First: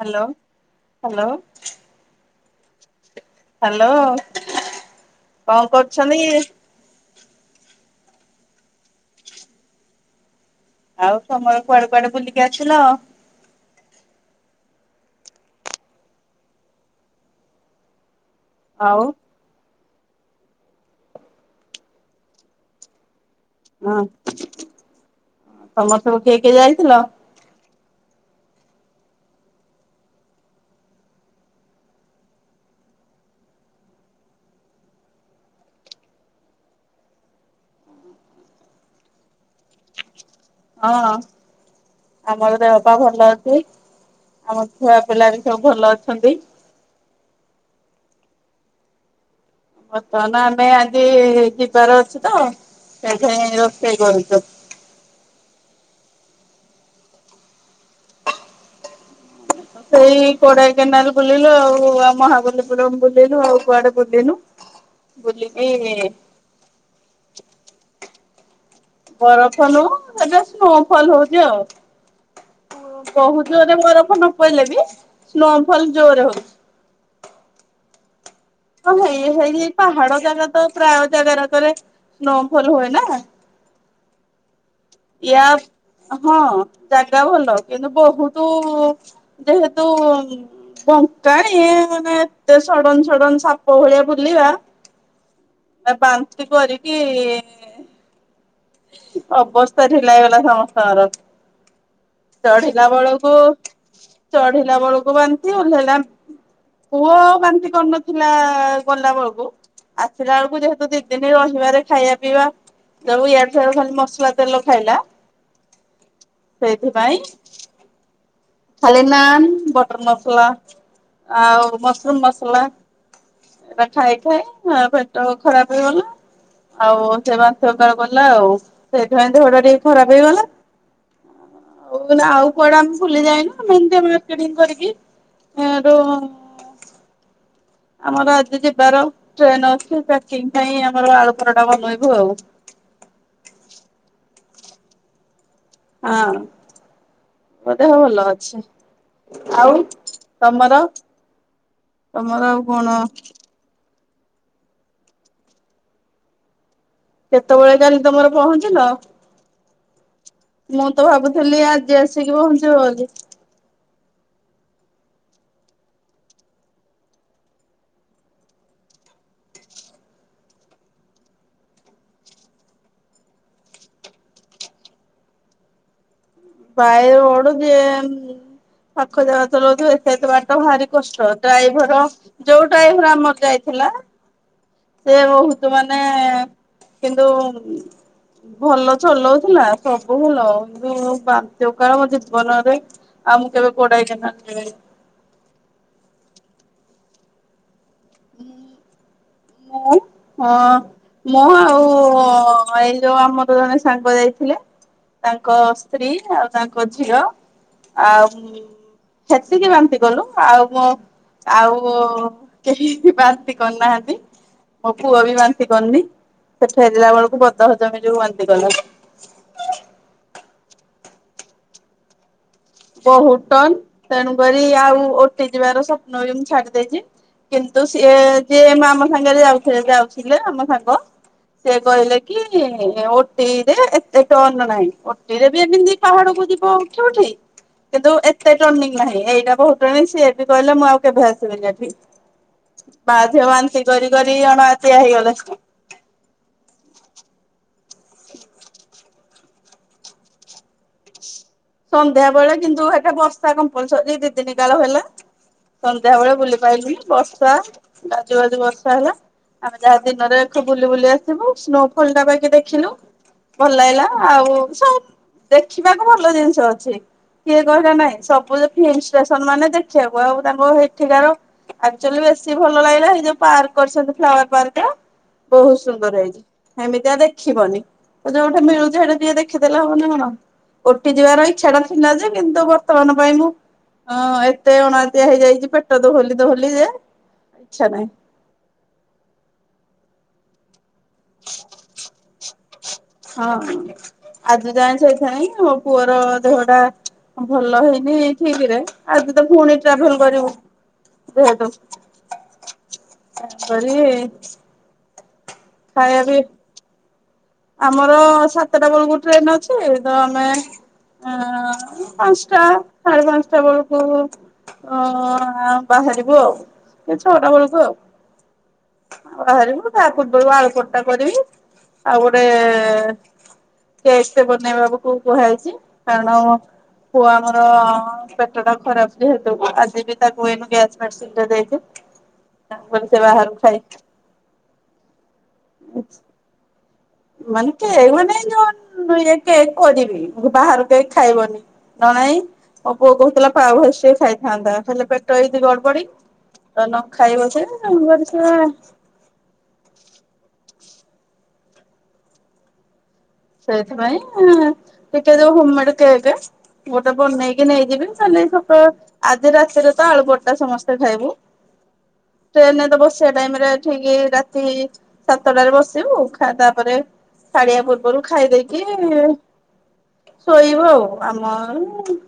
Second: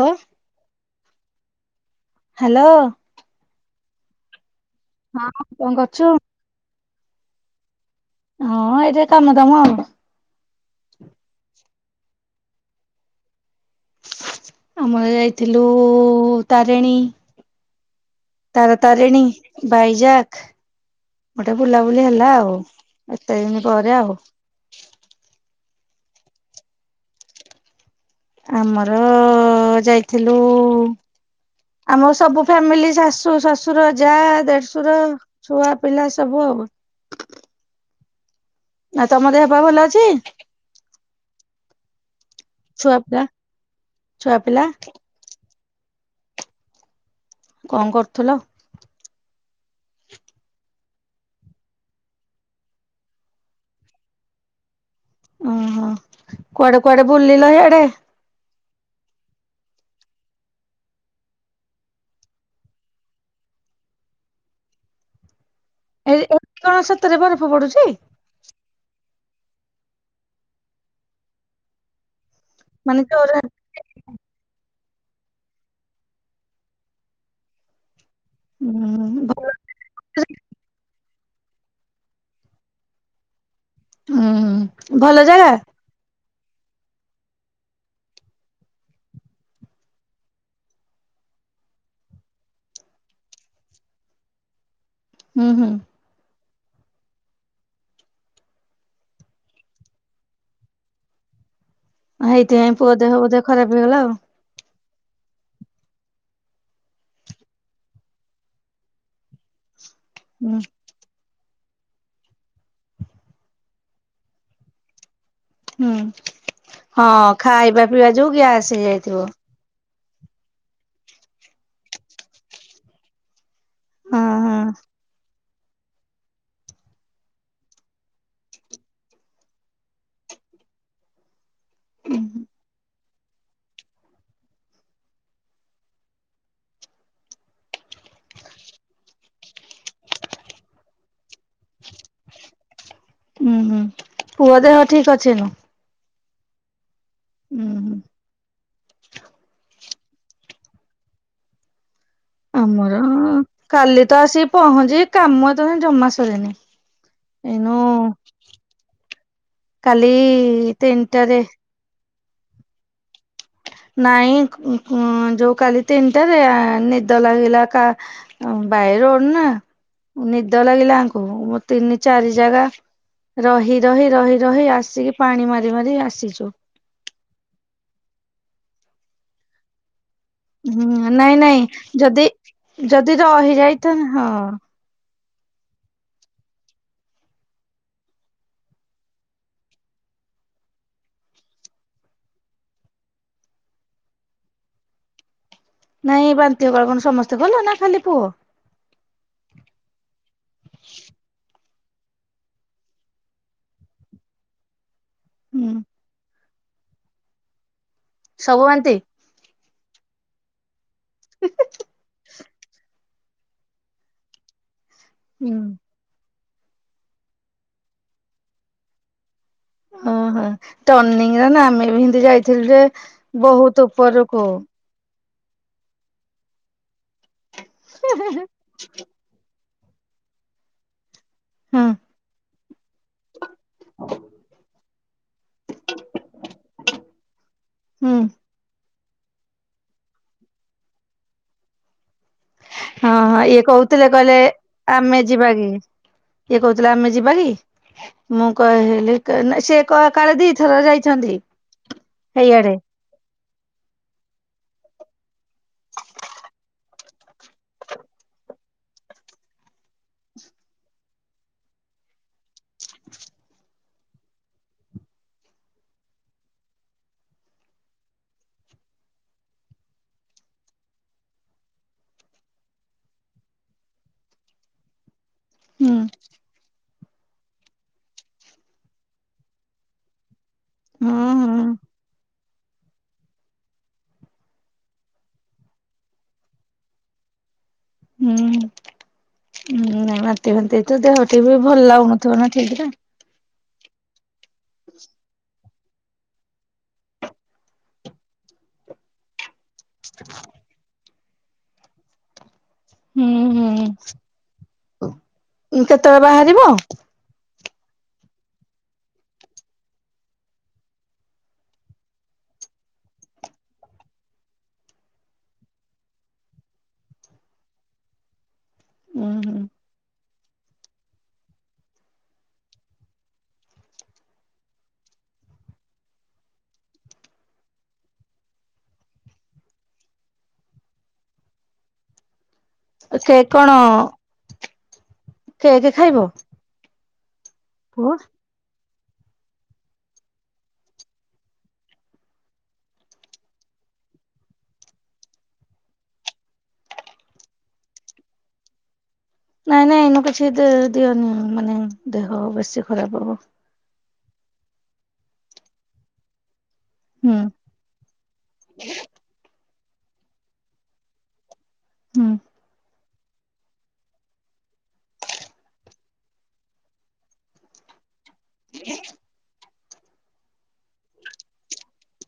Hello hello. Hello. Hello ହଁ କଣ କଣ କରୁଛୁ? କରୁଛନ୍ତି? ହଁ ଏଇ ତ କାମ ଦାମ ଆଉ। ଆଉ ସମୟ କୁଆଡ଼େ କୁଆଡ଼େ ବୁଲିକି ଆସିଲ? ଆମର ଯାଇଥିଲୁ ତାରିଣୀ। ତାର ଆଉ ତାରିଣୀ ବାଇଜାକ ଗୋଟେ ବୁଲାବୁଲି ହେଲା ଆଉ। ଏତେଦିନ ପରେ ହଁ ଆଉ ତମର ସବୁ କିଏ କିଏ ଯାଇଥିଲ? ଆମର ଯାଇଥିଲୁ ଆମ ସବୁ ଫ୍ୟାମିଲି ଶାଶୁ ଶ୍ୱଶୁର ଯା ଦେଢ଼ଶୁର ଛୁଆ ପିଲା ସବୁ ଆଉ ଆଉ ତମ ଦେହ ପା ଭଲ ଅଛି? ହଁ ଆମର ଦେହ ପା ଛୁଆ ପିଲା ଭଲ ଅଛି। ଛୁଆ ପିଲା ଆମ ଛୁଆ ପିଲା ସବୁ ଭଲ ଅଛନ୍ତି। କଣ କରୁଥିଲ? ବର୍ତ୍ତମାନ ଆମେ ଆଜି ଯିବାର ଅଛି ତ ସେଥିପାଇଁ ରୋଷେଇ କରୁଛୁ। ଓହୋ କୁଆଡ଼େ କୁଆଡ଼େ ବୁଲିଲ ହିଆଡ଼େ? ସେଇ କୋଡ଼େଇ କେନାଲ ବୁଲିଲୁ ଆଉ ମହାବଲୀପୁରମ ବୁଲିଲୁ ଆଉ କୁଆଡ଼େ ବୁଲିନୁ? ବୁଲିକି। ସେଠି କଣ ସତରେ ବରଫ ପଡୁଛି? ବରଫ ନୁହଁ ଏଟା ସ୍ନୋଫଲ ହଉଛି ଆଉ। ମାନେ ଜୋରେ ବହୁତ୍ ଜୋରରେ ଜୋରରେ ବରଫ ନ ପଡ଼ିଲେ ବି ସ୍ନୋଫଲ୍ ଜୋରରେ ହଉଛି। ହଁ ହୁଁ ହେଇ ଭଲ ହେଇ ପାହାଡ଼ ଜାଗା ତ ପ୍ରାୟ ଜାଗାରେକରେ ସ୍ନୋଫଲ ହୁଏ ନା। ହଁ। ଏହା। ହଁ ଜାଗା ଭଲ କିନ୍ତୁ ବହୁତ ଯେହେତୁ ବଙ୍କାଣି ମାନେ ଏତେ ସଡ଼ନ୍ ସଡ଼ନ୍ ସାପ ଭଳିଆ ବୁଲିବା। ହୁଁ ହୁଁ। ଆ ବାନ୍ତି କରିକି। ଅବସ୍ଥା ଢିଲା ହେଇଗଲା ସମସ୍ତଙ୍କର। ହେଇଥିପାଇଁ ଚଢିଲା ପୁଅ ଦେହ ବେଳକୁ ବୋଧେ ଖରାପ ହେଇଗଲା ଆଉ। ଚଢିଲା ବେଳକୁ ବାନ୍ତି ଓଲ୍ହେଇଲା। ପୁଅ ବାନ୍ତି କରି ନଥିଲା ଗଲା ବେଳକୁ। ଆସିଲା ହୁଁ ବେଳକୁ ଯେହେତୁ ଦି ଦିନ ରହିବାରେ ଖାଇବା ପିଇବା ସବୁ ୟା ସିଆଡୁ ଖାଲି ମସଲା ତେଲ ଖାଇଲା। ହୁଁ ସେଇଥିପାଇଁ ହଁ ଖାଇବା ପିଇବା ଯୋଗୁ ଗ୍ୟାସ। ଖାଲି ନାନ୍ ବଟର ମସଲା ଆଉ ମସରୁମ ମସଲା। ସେଇଟା ଖାଇ ହଁ ଖାଇ ହଁ ଏ ପେଟ ଖରାପ ହେଇଗଲା। ଆଉ ସେ ବାନ୍ତି ଓକାଳ କଲା ଆଉ ସେଇଥିପାଇଁ ଦେହଟା ଟିକେ ଖରାପ ହେଇଗଲା। ଆଉ ଏଇନା ଆଉ କୁଆଡା ଆମେ ବୁଲି ଯାଇନୁ। ଆମେ ଏମିତି ମାରକେଟିଂ କରି କି ଏ ଯୋଉ। [inaudible] ଆମର ଆଜି ଯିବାର ଟ୍ରେନ ଅଛି ପ୍ୟାକିଂ ପାଇଁ ଆମର ଆଳୁପରଟା ବନେଇବୁ ଆଉ। ଉଁ ହୁଁ ପୁଅ ଦେହ ଠିକ ଅଛିନୁ। ହଁ ପୁଅ ଦେହ ହୁଁ ଭଲ ଅଛି। ଆଉ ତମର ତମର ଆଉ ଆମର କଣ। କାଲି ତ ଆସିକି ପହଁଞ୍ଚିଲି କାମ ଏତ ବେଳ ଯାକେ ଜମା ସରିନି। ଏଇନୁ କେତେବେଳେ କାଲି ତମର ପହଞ୍ଚିଲ। କାଲି। ମୁଁ ତ ତିନିଟାରେ ଭାବୁଥିଲି ଆଜି ଆସିକି ପହଞ୍ଚିବ ବୋଲି। ନାଇଁ ଉଁକ୍ ଉଁ କ୍ ଯୋଉ କାଲି ତିନିଟାରେ ନିଦ ଲାଗିଲା କା ଅଁ ବାଇ ରୋଡ ନା ନିଦ ଲାଗିଲା ଆଙ୍କୁ ମୁ ତିନି ଚାରି ଜାଗା। ରହି ରହି ରହି ରହି ଆସିକି ପାଣି ମାରି ମାରି ଆସିଛୁ। ବାଏ ରୋଡ଼ ଯିଏ ପାଖ ଜାଗା ଚଲାଉଥିବ ଏତେ ଏତେ ବାଟ। ତ ଭାରି ହୁଁ କଷ୍ଟ ନାଇଁ ନାଇଁ ଡ୍ରାଇଭର ଯଦି ଯୋଉ ଯଦି ଡ୍ରାଇଭର ଆମର ରହିଯାଇଥା ଯାଇଥିଲା। ହଁ ସେ ବହୁତ ମାନେ କିନ୍ତୁ। ଭଲ ଚଲଉଥିଲା ସବୁ ଭଲ କିନ୍ତୁ। ବାନ୍ତି ଓକାଳ ମୋ ଜୀବନରେ ଆଉ ମୁଁ କେବେ ଗୋଡେଇ କିନା ଯିବିନି। ନାଇଁ ବାନ୍ତି ଓକାଳ କଣ ସମସ୍ତେ କଲେ ନା ଖାଲି ପୁଅ। ମୁଁ ହଁ। ମୁଁ ଆଉ ଏଇ ଯୋଉ ଆମର ଜଣେ ସାଙ୍ଗ ଯାଇଥିଲେ। ତାଙ୍କ ହୁଁ ସ୍ତ୍ରୀ ଆଉ ତାଙ୍କ ଝିଅ ଆଉ। ସବୁ ବାନ୍ତି ସେତିକି ବାନ୍ତି କଲୁ ଆଉ ମୋ ଆଉ କେହି। ବାନ୍ତି କରି ନାହାନ୍ତି ମୋ ପୁଅ ବି ବାନ୍ତି କରନି। ସେ ଫେରିଲା ବେଳକୁ ବଦହଜମି ଯୋଗୁ ବାନ୍ତି କଲା। ଓହୋ ଟିର୍ନିଙ୍ଗ ରେ ନା ଆମେ ବି ସେମତି ଯାଇ ବହୁତ ଟର୍ନ୍ ତେଣୁକରି ଆଉ ଓ ଓଟି ଯିବାର ସପ୍ନ ବି ମୁଁ ଛାଡି ଦେଇଛି କିନ୍ତୁ ସିଏ ଯିଏ ମ୍ ଆମ ସାଙ୍ଗରେ। ସାଙ୍ଗ ରେ ଯାଉଥିଲେ ଯିଏ ଆଉ ଥିଲେ ଆମ ସାଙ୍ଗ ସେ ହୁଁ କହିଲେ କି ଓ ଟିରେ ଏତେ ଟର୍ନ ନାହିଁ ଓଟିରେ ବି ଏମିତି ପାହାଡକୁ ଯିବ ଉଠ ଉଠି। କିନ୍ତୁ ହୁଁ ଏତେ ଟର୍ନିଂ ନାହିଁ ଏଇଟା ବହୁତ ଟର୍ନିଂ ସିଏ ବି କହିଲେ ମୁଁ ଆଉ କେବେ ଆସିବିନି ଏଠିକି। ହଁ ହଁ ଇଏ କହୁଥିଲେ କହିଲେ ଅଣଆତିଆ ଆମେ ହେଇଗଲେ। ଯିବା କି ଇଏ କହୁଥିଲେ ଆମେ ଯିବା କି। ମୁଁ କହିଲି ସେ କ କାଳେ ଦିଥର ଯାଇଛନ୍ତି। ସନ୍ଧ୍ୟା ବେଳେ ସେଇଆଡେ କିନ୍ତୁ ହେଟା ବର୍ଷା କମ୍ପଲସରୀ ଦି ଦିନ୍ କାଳ ହେଲା। ସନ୍ଧ୍ୟା ବେଳେ ବୁଲି ପାଇଲିନି ବର୍ଷା ଗାଜୁ ଗାଜୁ ବର୍ଷା ହେଲା। ଆମେ ଯାହା ଦିନରେ ବୁଲି ବୁଲି ଆସିବୁ ସ୍ନୋ ଫଲ ଟା ବାକି ଦେଖିଲୁ। ଭଲ ଲାଗିଲା ଆଉ ସବୁ ଦେଖିବାକୁ ଭଲ ଜିନିଷ ଅଛି। କିଏ କହିଲା ନାଇଁ ସବୁ ଫିଲ୍ମ ଷ୍ଟେସନ ମାନେ ଦେଖିବାକୁ ଆଉ ତାଙ୍କ ସେଠିକାର। ଆକ୍ଚୁଆଲି ବେଶୀ ଭଲ ଲାଗିଲା ସେଇ ଯୋଉ ପାର୍କ କରିଛନ୍ତି ପ୍ଲାୱର ପାର୍କରେ ବହୁତ ହୁଁ ସୁନ୍ଦର ହେଇଛି ହେମିତିଆ ଦେଖ ଦେଖିବନି ତ ଯୋଉଟେ ମିଳୁଛି ହେ ଟିକେ ଦେଖିଦେଲେ ହବ ନା କଣ ହୁଁ ଓଟି ଯିବାର ଇଚ୍ଛା ଟା ଥିଲା ଯେ କିନ୍ତୁ ବର୍ତ୍ତମାନ ପାଇଁ ମୁଁ ଅଁ ଏତେ ଅଣାଦିଆ ହେଇଯାଇଛି ପେଟ ଦୋହଲି ଦହଲି ଯେ ଇଚ୍ଛା ନାଈଁ ହୁଁ ହୁଁ ନାଇଁ ବାନ୍ତି ଭାନ୍ତି ତ ଦେହ ଟିକ ବି ଭଲ ଲାଗୁନଥିବ ନା ଠିକ୍ ରେ ହଁ ଆଜି ଯାଏଁ ସେଇଥିପାଇଁ ଆଉ ପୁଅର ଦେହ ଟା ଭଲ ହେଇନି ଠିକ୍ ରେ ଆଜି ତ ପୁଣି ଟ୍ରାଭେଲ କରିବୁ ଯେହେତୁ ତେଣୁକରି ହୁଁ ହୁଁ ଖାଇବା କେତେବେଳେ ବି ବାହାରିବ? ଆମର ସାତଟା ବେଳକୁ ଟ୍ରେନ ଅଛି ତ ଆମେ ହ ପାଞ୍ଚଟା ସାଢେ ପାଞ୍ଚଟା ବେଳକୁ ଓ ଆ ବାହାରିବୁ ଆଉ ଛଅଟା ବେଳକୁ ଆଉ ଉୁଁ ହୁଁ ବାହାରିବୁ ତା ପୂର୍ବରୁ ଆଳୁ ପରଟା କରିବି ଆଉ ଗୋଟେ ପେଷ୍ଟ ଟେ ବନେଇବା କୁ କୁହାଯାଇଛି କାରଣ ପୁଅ ଆମର ପେଟ ଟା ଖରାପ ବି ଯେହେତୁ ଆଜି ବି ତାକୁ ଏଇନୁ ଗ୍ୟାସ୍ ମେଡ଼ିସିନ୍ ଦେଇକି ହ ତାପରେ ସେ ବାହାରୁ କାରଣ କେକ୍ ଖାଇବ ମାନେ କେକ୍ ପୁଅ? ମାନେ ଯୋ କେକ୍ କରିବି ବାହାରୁ କେକ୍ ଖାଇବନି ନ ନାଇଁ ମୋ ପୁଅ କହୁଥିଲା ପାଓ ଭାଜି ଟିକେ ଖାଇଥାନ୍ତା ହେଲେ ପେଟ ହେଇଛିି ଗଡ ବଡି ତ ନ ଖାଇବ ସେ କଣ କରିଛ ନାଇଁ ନାଇଁ ଏଇନୁ କିଛି ଦିଅନି ମାନେ ଦେହ ବେଶି ଖରାପ ହବ ସେଇଥିପାଇଁ ଟିକେ ଯ ହୋମମେଡ କେକ୍ ଗୋଟେ ହୁଁ ବନେଇକି ନେଇଯିବି କାଲି ସକାଳ ଆଜି ରାତିରେ ତ ଆଳୁ ପଟଟା ସମସ୍ତେ ଖାଇବୁ ହୁଁ ଟ୍ରେନରେ ତ ବସ ସେ ଟାଇମ୍ ରେ ଠିକ୍ ରାତି ସାତଟାରେ ବସିବୁ ତାପରେ ଛାଡ଼ିବା ପୂର୍ବ ଖାଇଦେଇକି ଶୋଇବୁ ଆଉ ଆମର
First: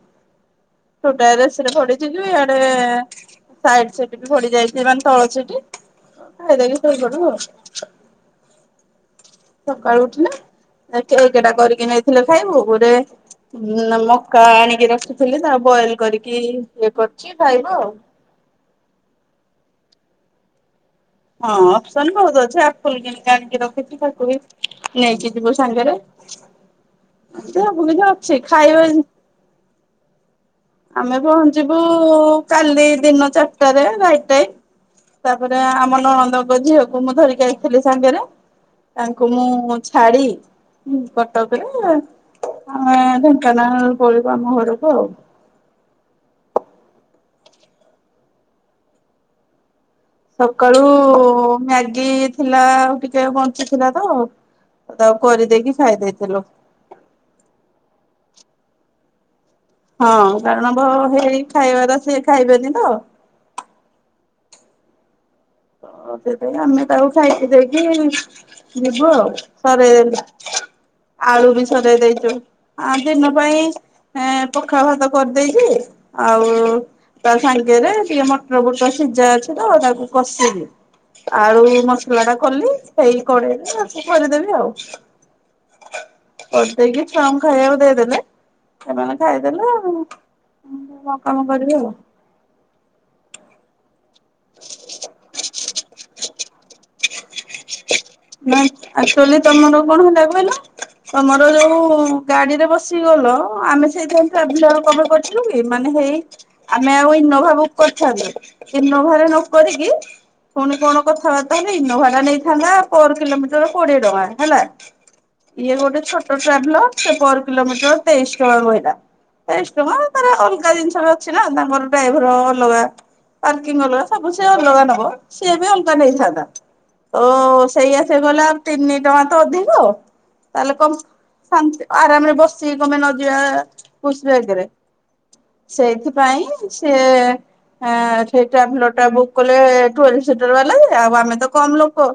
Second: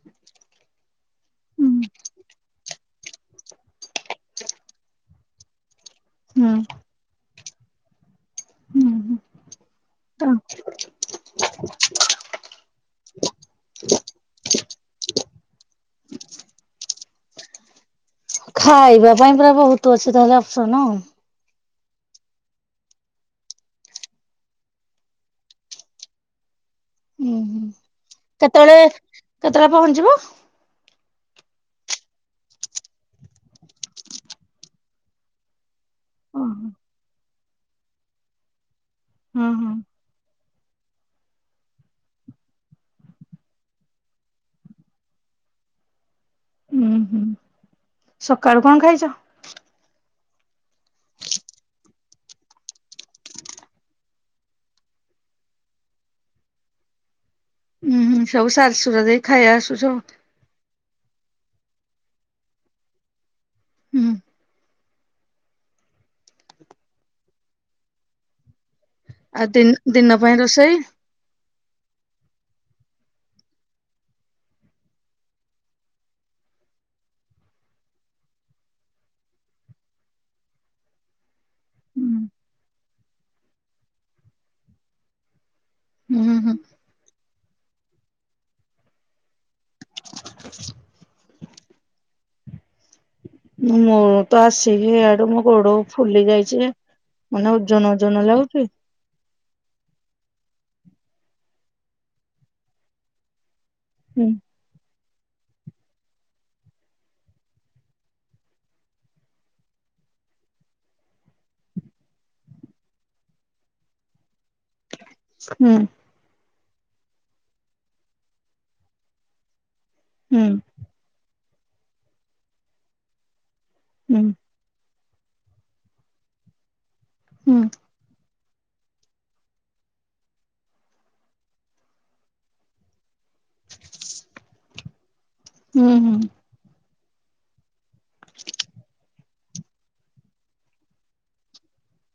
ଛୋଟାରେ ହୁଁ ଭଡିଛି ଯ ଇଆଡେ ନାଇଟ୍ ସିଫ୍ଟ୍ ବି ଭଡି ଯାଇଛି ମାନେ ତଳ ସେଠ ଖାଇ ହୁଁ ଦେଇକି ଶୋଇପଡ଼ିବୁ ଆଉ ହୁଁ। ସକାଳୁ ଉଠିଲେ କେକ୍ ଟା କରିକି ନେଇଥିଲେ ଖାଇବୁ ଗୋଟେ ନା ମକା ଆଣିକି ରଖିଥିଲି ତା ବଏଲ କରିକି ଇଏ କରୁଛି ଖାଇବ ଆଉ ଖାଇବା ପାଇଁ ପୁରା ବହୁତ ଅଛି ତାହେଲେ ଅଫ୍ସ୍ସନ ହଁ ଅପ୍ସନ୍ ବହୁତ ଅଛି ଆପୁଲ କିି ଆଣିକି ରଖିଛି ତାକୁ ବି ନେଇକି ଯିବୁ ସାଙ୍ଗରେ ହ ସେ ବୁଲି କେତେବେଳେ କେତେବେଳେ ପହଞ୍ଚିବ? ଆମେ ପହଞ୍ଚିବୁ କାଲି ଦିନ ଚାରିଟାରେ ରାଇଟ ଟାଇ ତାପରେ ଆମ ଓହୋ ନଣନ୍ଦଙ୍କ ଝିଅକୁ ମୁଁ ଧରିକଥିଲି ସାଙ୍ଗରେ ତାଙ୍କୁ ହଁ ହଁ ମୁଁ ଛାଡି କଟକରେ ଆମେ ଢେଙ୍କାନାଳ ପଳିବୁ ଆମ ଘରକୁ ଆଉ। ଉୁଁ ହୁଁ। ସକାଳୁ କଣ ଖାଇଛ। ସକାଳୁ ମ୍ୟାଗି ଥିଲା ଆଉ ଟିକେ ବଞ୍ଚିଥିଲା ତ ତାଉ କରିଦେଇକି ଖାଇ ଦେଇେଇଥିଲୁ। ହୁଁ ହଁ ସବୁ ସାରା ସୁରା ଦେଇ ଖାଇ ଆସୁଚ। କାରଣବ ହେଇ ଖାଇବାର ସିଏ ଖାଇବେନି ତ ହୁଁ ତ ସେଇତୀ ଇଁ ଆମେ ତାକୁ ଖାଇକି ଦେଇକି ଯିବୁ ଆଉ ଦିନ୍ ସରେ ଦିନ ପାଇଁ ରୋଷେଇ? ଆଳୁ ବି ସରେଇ ଦେଇଛୁ ଆ ଦିନ ପାଇଁ ଏ ପଖାଳ ଭାତ କରିଦେଇଛିି ଆଉ ତା ସାଙ୍ଗେରେ ଟିକେ ମଟର ବୁଟ ସିଜା ଅଛି ତ ତାକୁ କଷିବି। ଆଳୁ ମସଲା ଟା ହୁଁ କଲି ସେଇ କଡେଇରେ ଆକୁ କରିଦେବି ଆଉ। ହୁଁ। ହୁଁ। କରିଦେଇକି ଛୁଆଙ୍କୁ ଖାଇବାକୁ ଦେଇଦେଲେ ସେମାନେ ଖାଇଦେଲେ ଆଉ ମୁଁ ମୋ କାମ କରିବି ଆଉ। ମୁ ତ ଆସିକିଇଆଡୁ ମୋ ଗୋଡ ଫୁଲି ଯାଇଛି ମାନେ ଜନ ଅଜନ ଲାଗୁଛି? ଆକଚୁଲି ତମର କଣ ହେଲା କହିଲ? ତମର ଯୋଉ ଗାଡିରେ ବସିଗଲ ଆମେ ହୁଁ ସେଇଥିାଇ ଟ୍ରାଭିଲ କବ ଥିଲୁ କି ମାନେ ହେଇ ଆମେ ଆଉ ଇନୋଭା ବୁକ୍ କରିଥାନ୍ତୁ ଇନୋଭାରେ ନକ୍ କରିକି ପୁଣି କଣ କଥାବାର୍ତ୍ତା ହେଲେ ଇନୋଭା ଟା ନେଇଥାନ୍ତା ପୋର କିଲୋମିଟର କୋଡିଏ ଟଙ୍କା ହେଲା ହୁଁ ଇଏ ଗୋଟେ ଛୋଟ ଅ ଟ୍ରାଭଲର୍ ସେ ପୋର କିଲୋମିଟର ତେଇଶ୍ ଟଙ୍କା କହିଲା। ତେଇଶ୍ ଟଙ୍କା ତାର ହୁଁ ଅଲଗା ଜିନିଷ ଅଛି ନା ତାଙ୍କର ଡାଇଭର ଅଲଗା ପାର୍କିଂ ଅଲଗା ହୁଁ ସବୁ ସେ ଅଲଗା ନବ ସିଏ ବି ଅଲଗା ନେଇଥାନ୍ତା ତ ହୁଁ। ସେଇଆ ସେ ଗଲା ତିନି ଟଙ୍କା ତ ଅଧିକ ତାହେଲେ କମ ଶା ଆରାମରେ ବସି ସି କଣ ପାଇଁ ନ ଯିବା ପୁଷ୍ ବ୍ୟାଗେରେ ହୁଁ ହୁଁ। ସେଇଥିପାଇଁ ସେ ହଁ ସେଇ ଟ୍ରାଭେଲର ଟା ବୁକ୍ କଲେ ଟ୍ୱେଲବ ସିଟର ବାଲା ଆଉ ଆମେ ତ କମ ଲୋକ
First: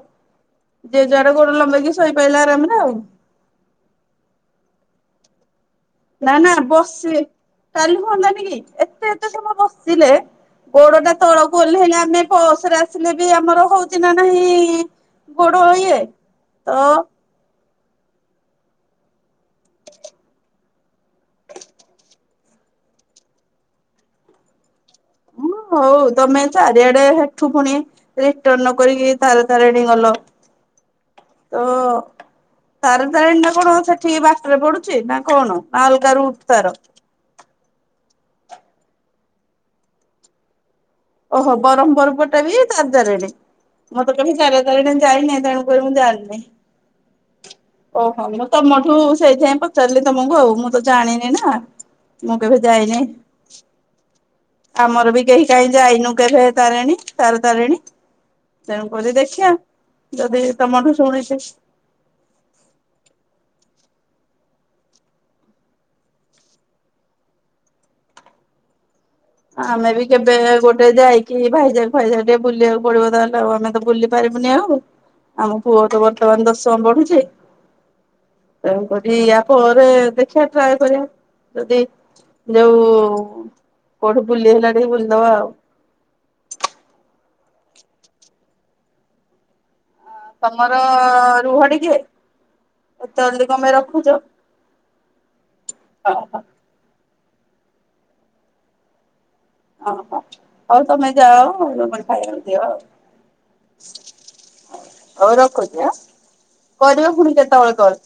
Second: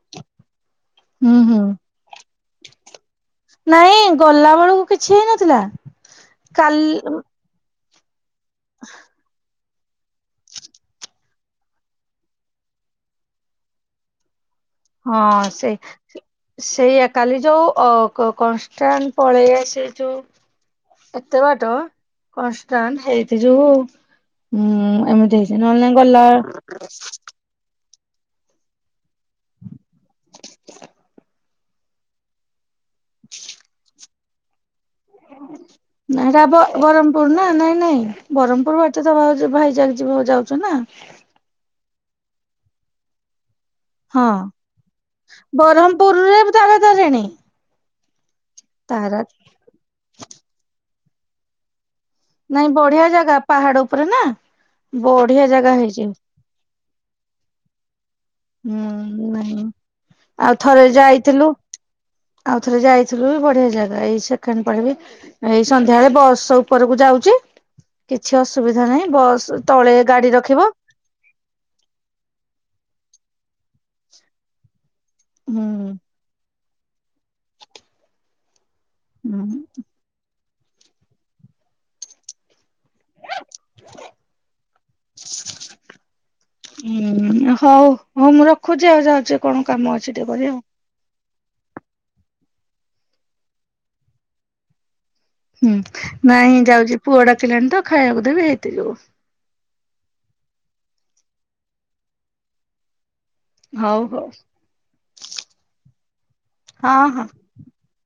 ଜେଜୁଆଡ ହୁଁ ଗୋଡ଼ ହୁଁ ଲମ୍ବେଇକି ଶୋଇ ପଇଲା ଆରାମ ରେ ଆଉ। ନାଇଁ ଗଲା ବେଳକୁ କିଛି ହେଇନଥିଲା ନା ନା କାଲି ବସି କାଲି ହୁଅନ୍ତାନି କି ଏତେ ଏତେ ସମୟ ବସିିତୀଲେ ଗୋଡ ଟା ତଳକୁ ଓଲେହିଲେ ଆମେ ପସରେ ଆସିଲେ ବି ଆମର ହଉଛି ନା ନାହିଁ? ହଁ ଗୋଡ ଇଏ ସେଇ ତ ସେଇଆ କାଲି ଯୋଉ ଅ କ କନଷ୍ଟାଣ୍ଟ ପଳେଇ ଆସିଚୁ ଏତେ ବାଟ କନଷ୍ଟାଣ୍ଟ ହେଇଥି ଯୋଉ ଉ ଏମିତି ହେଇଛି ନହେଲେ ଗଲା ଆ ଠୁ ପୁଣି ରିଟନ କରିକି ତାରା ତାରିଣୀ ଗଲ। ତ ତାରା ତାରିଣୀଟା କଣ ସେଠିକି ବାଟରେ ପଡୁ ଚି ନା କଣ? ନା ଅଲଗା ରୁଟ୍ ତାର? କନ୍ ନା ନାଇଁ ନାଇଁ ବରହମପୁର ବାଟେ ତ ଭାଉଜ ଭାଇ ଯିବ ଯାଉଛି ନା? ଓହୋ ବରମ ପୁର ପଟେ ବି ତାରା ତାରିଣୀ? ମତେ ହଁ କଇଲେ ତାରା ତାରିଣୀ ଯାଇନି ତେଣୁ କରି ମୁଁ ବ୍ରହ୍ମପୁରରେ ଯାଣିନି। ତାରା ତାରିଣୀ ଓହୋ ମୁଁ ତମଠୁ ତାରା ସେଇଥିପାଇଁ ପଚାରିଲି ତମକୁ ଆଉ ମୁଁ ତ ଜାଣିନି ନା। ମୁଁ କେବେ ନାଇଁ ଯାଇନି ବଢିଆ ଜାଗା ପାହାଡ ଉପରେ ନା ଆମର ବି ବଢିଆ କେହି କାହିଁ ଜାଗା ହେଇଛି। କେଭେ ତାରେଣୀ ତାର ତାରେଣୀ ହୁଁ ନାହିଁ ଯଦି ଆଉ ଥରେ ତମଠୁ ଶୁଣିଛେ ଯାଇଥିଲୁ ଆଉ ଥରେ ଯାଇଥିଲୁ ବଢିଆ ଜାଗା ଏଇ ସେକେଣ୍ଡ ପରେ ବି ଏଇ ସନ୍ଧ୍ୟାବେଳେ ବସ ଉପରକୁ ଯାଉଚି। କିଛି ଅସୁବିଧା ନାହିଁ ବସ୍ ଆମେ ତଳେ ବି ଗାଡି କେବେ ରଖିବ। ଗୋଟେ ଯାଇ କି ଭାଇଜାକୁ ଫାଇଯାକ୍ ଟିକେ ବୁଲିବାକୁ ପଡିବ ତାହେଲେ ଆଉ ଆମେ ତ ବୁଲି ପାରିବୁନି ଆଉ ଆମ ହୁଁ ପୁଅ ତ ବର୍ତ୍ତମାନ ଦଶମ ପଢୁଛି। ତେଣୁ କରି ଆ ହୁଁ ପରେ ଦେ ଖିଆ ଟ୍ରାଏ କରିବା ଯଦି ଯୋଉ କୋଉଠୁ ବୁଲି ହେଲା ଟିକେ ବୁଲିଦବା ଆଉ। ହୁଁ ହଉ ହଉ ମୁଁ ରଖୁଚି ଆଉ ଯାଉଛି କଣ କାମ ଅଛି ଟିକେ କରେ ଆଉ। ର ରୁହ ଟିକେ ଏତେଅଲ୍ଦି କଣ ପାଇଁ ରଖୁଚ? ହୁଁ ନାଇଁ ଯାଉଚି ପୁଅ ଡାକିଲାଣି ତ ଖାଇବାକୁ ଦେବି ହେଇତି ଯୋଗୁ। ଓହୋ ହଉ ତମେ ଯାଅ [unintelligible] ଖାଇବାକୁ ଦିଅ ଆଉ। ହଉ ହଉ ହଉ ରଖୁଚି ଆଁ ହଁ କରିବ ହଁ। ଫୁଣି କେତବେଳେ କଲ୍।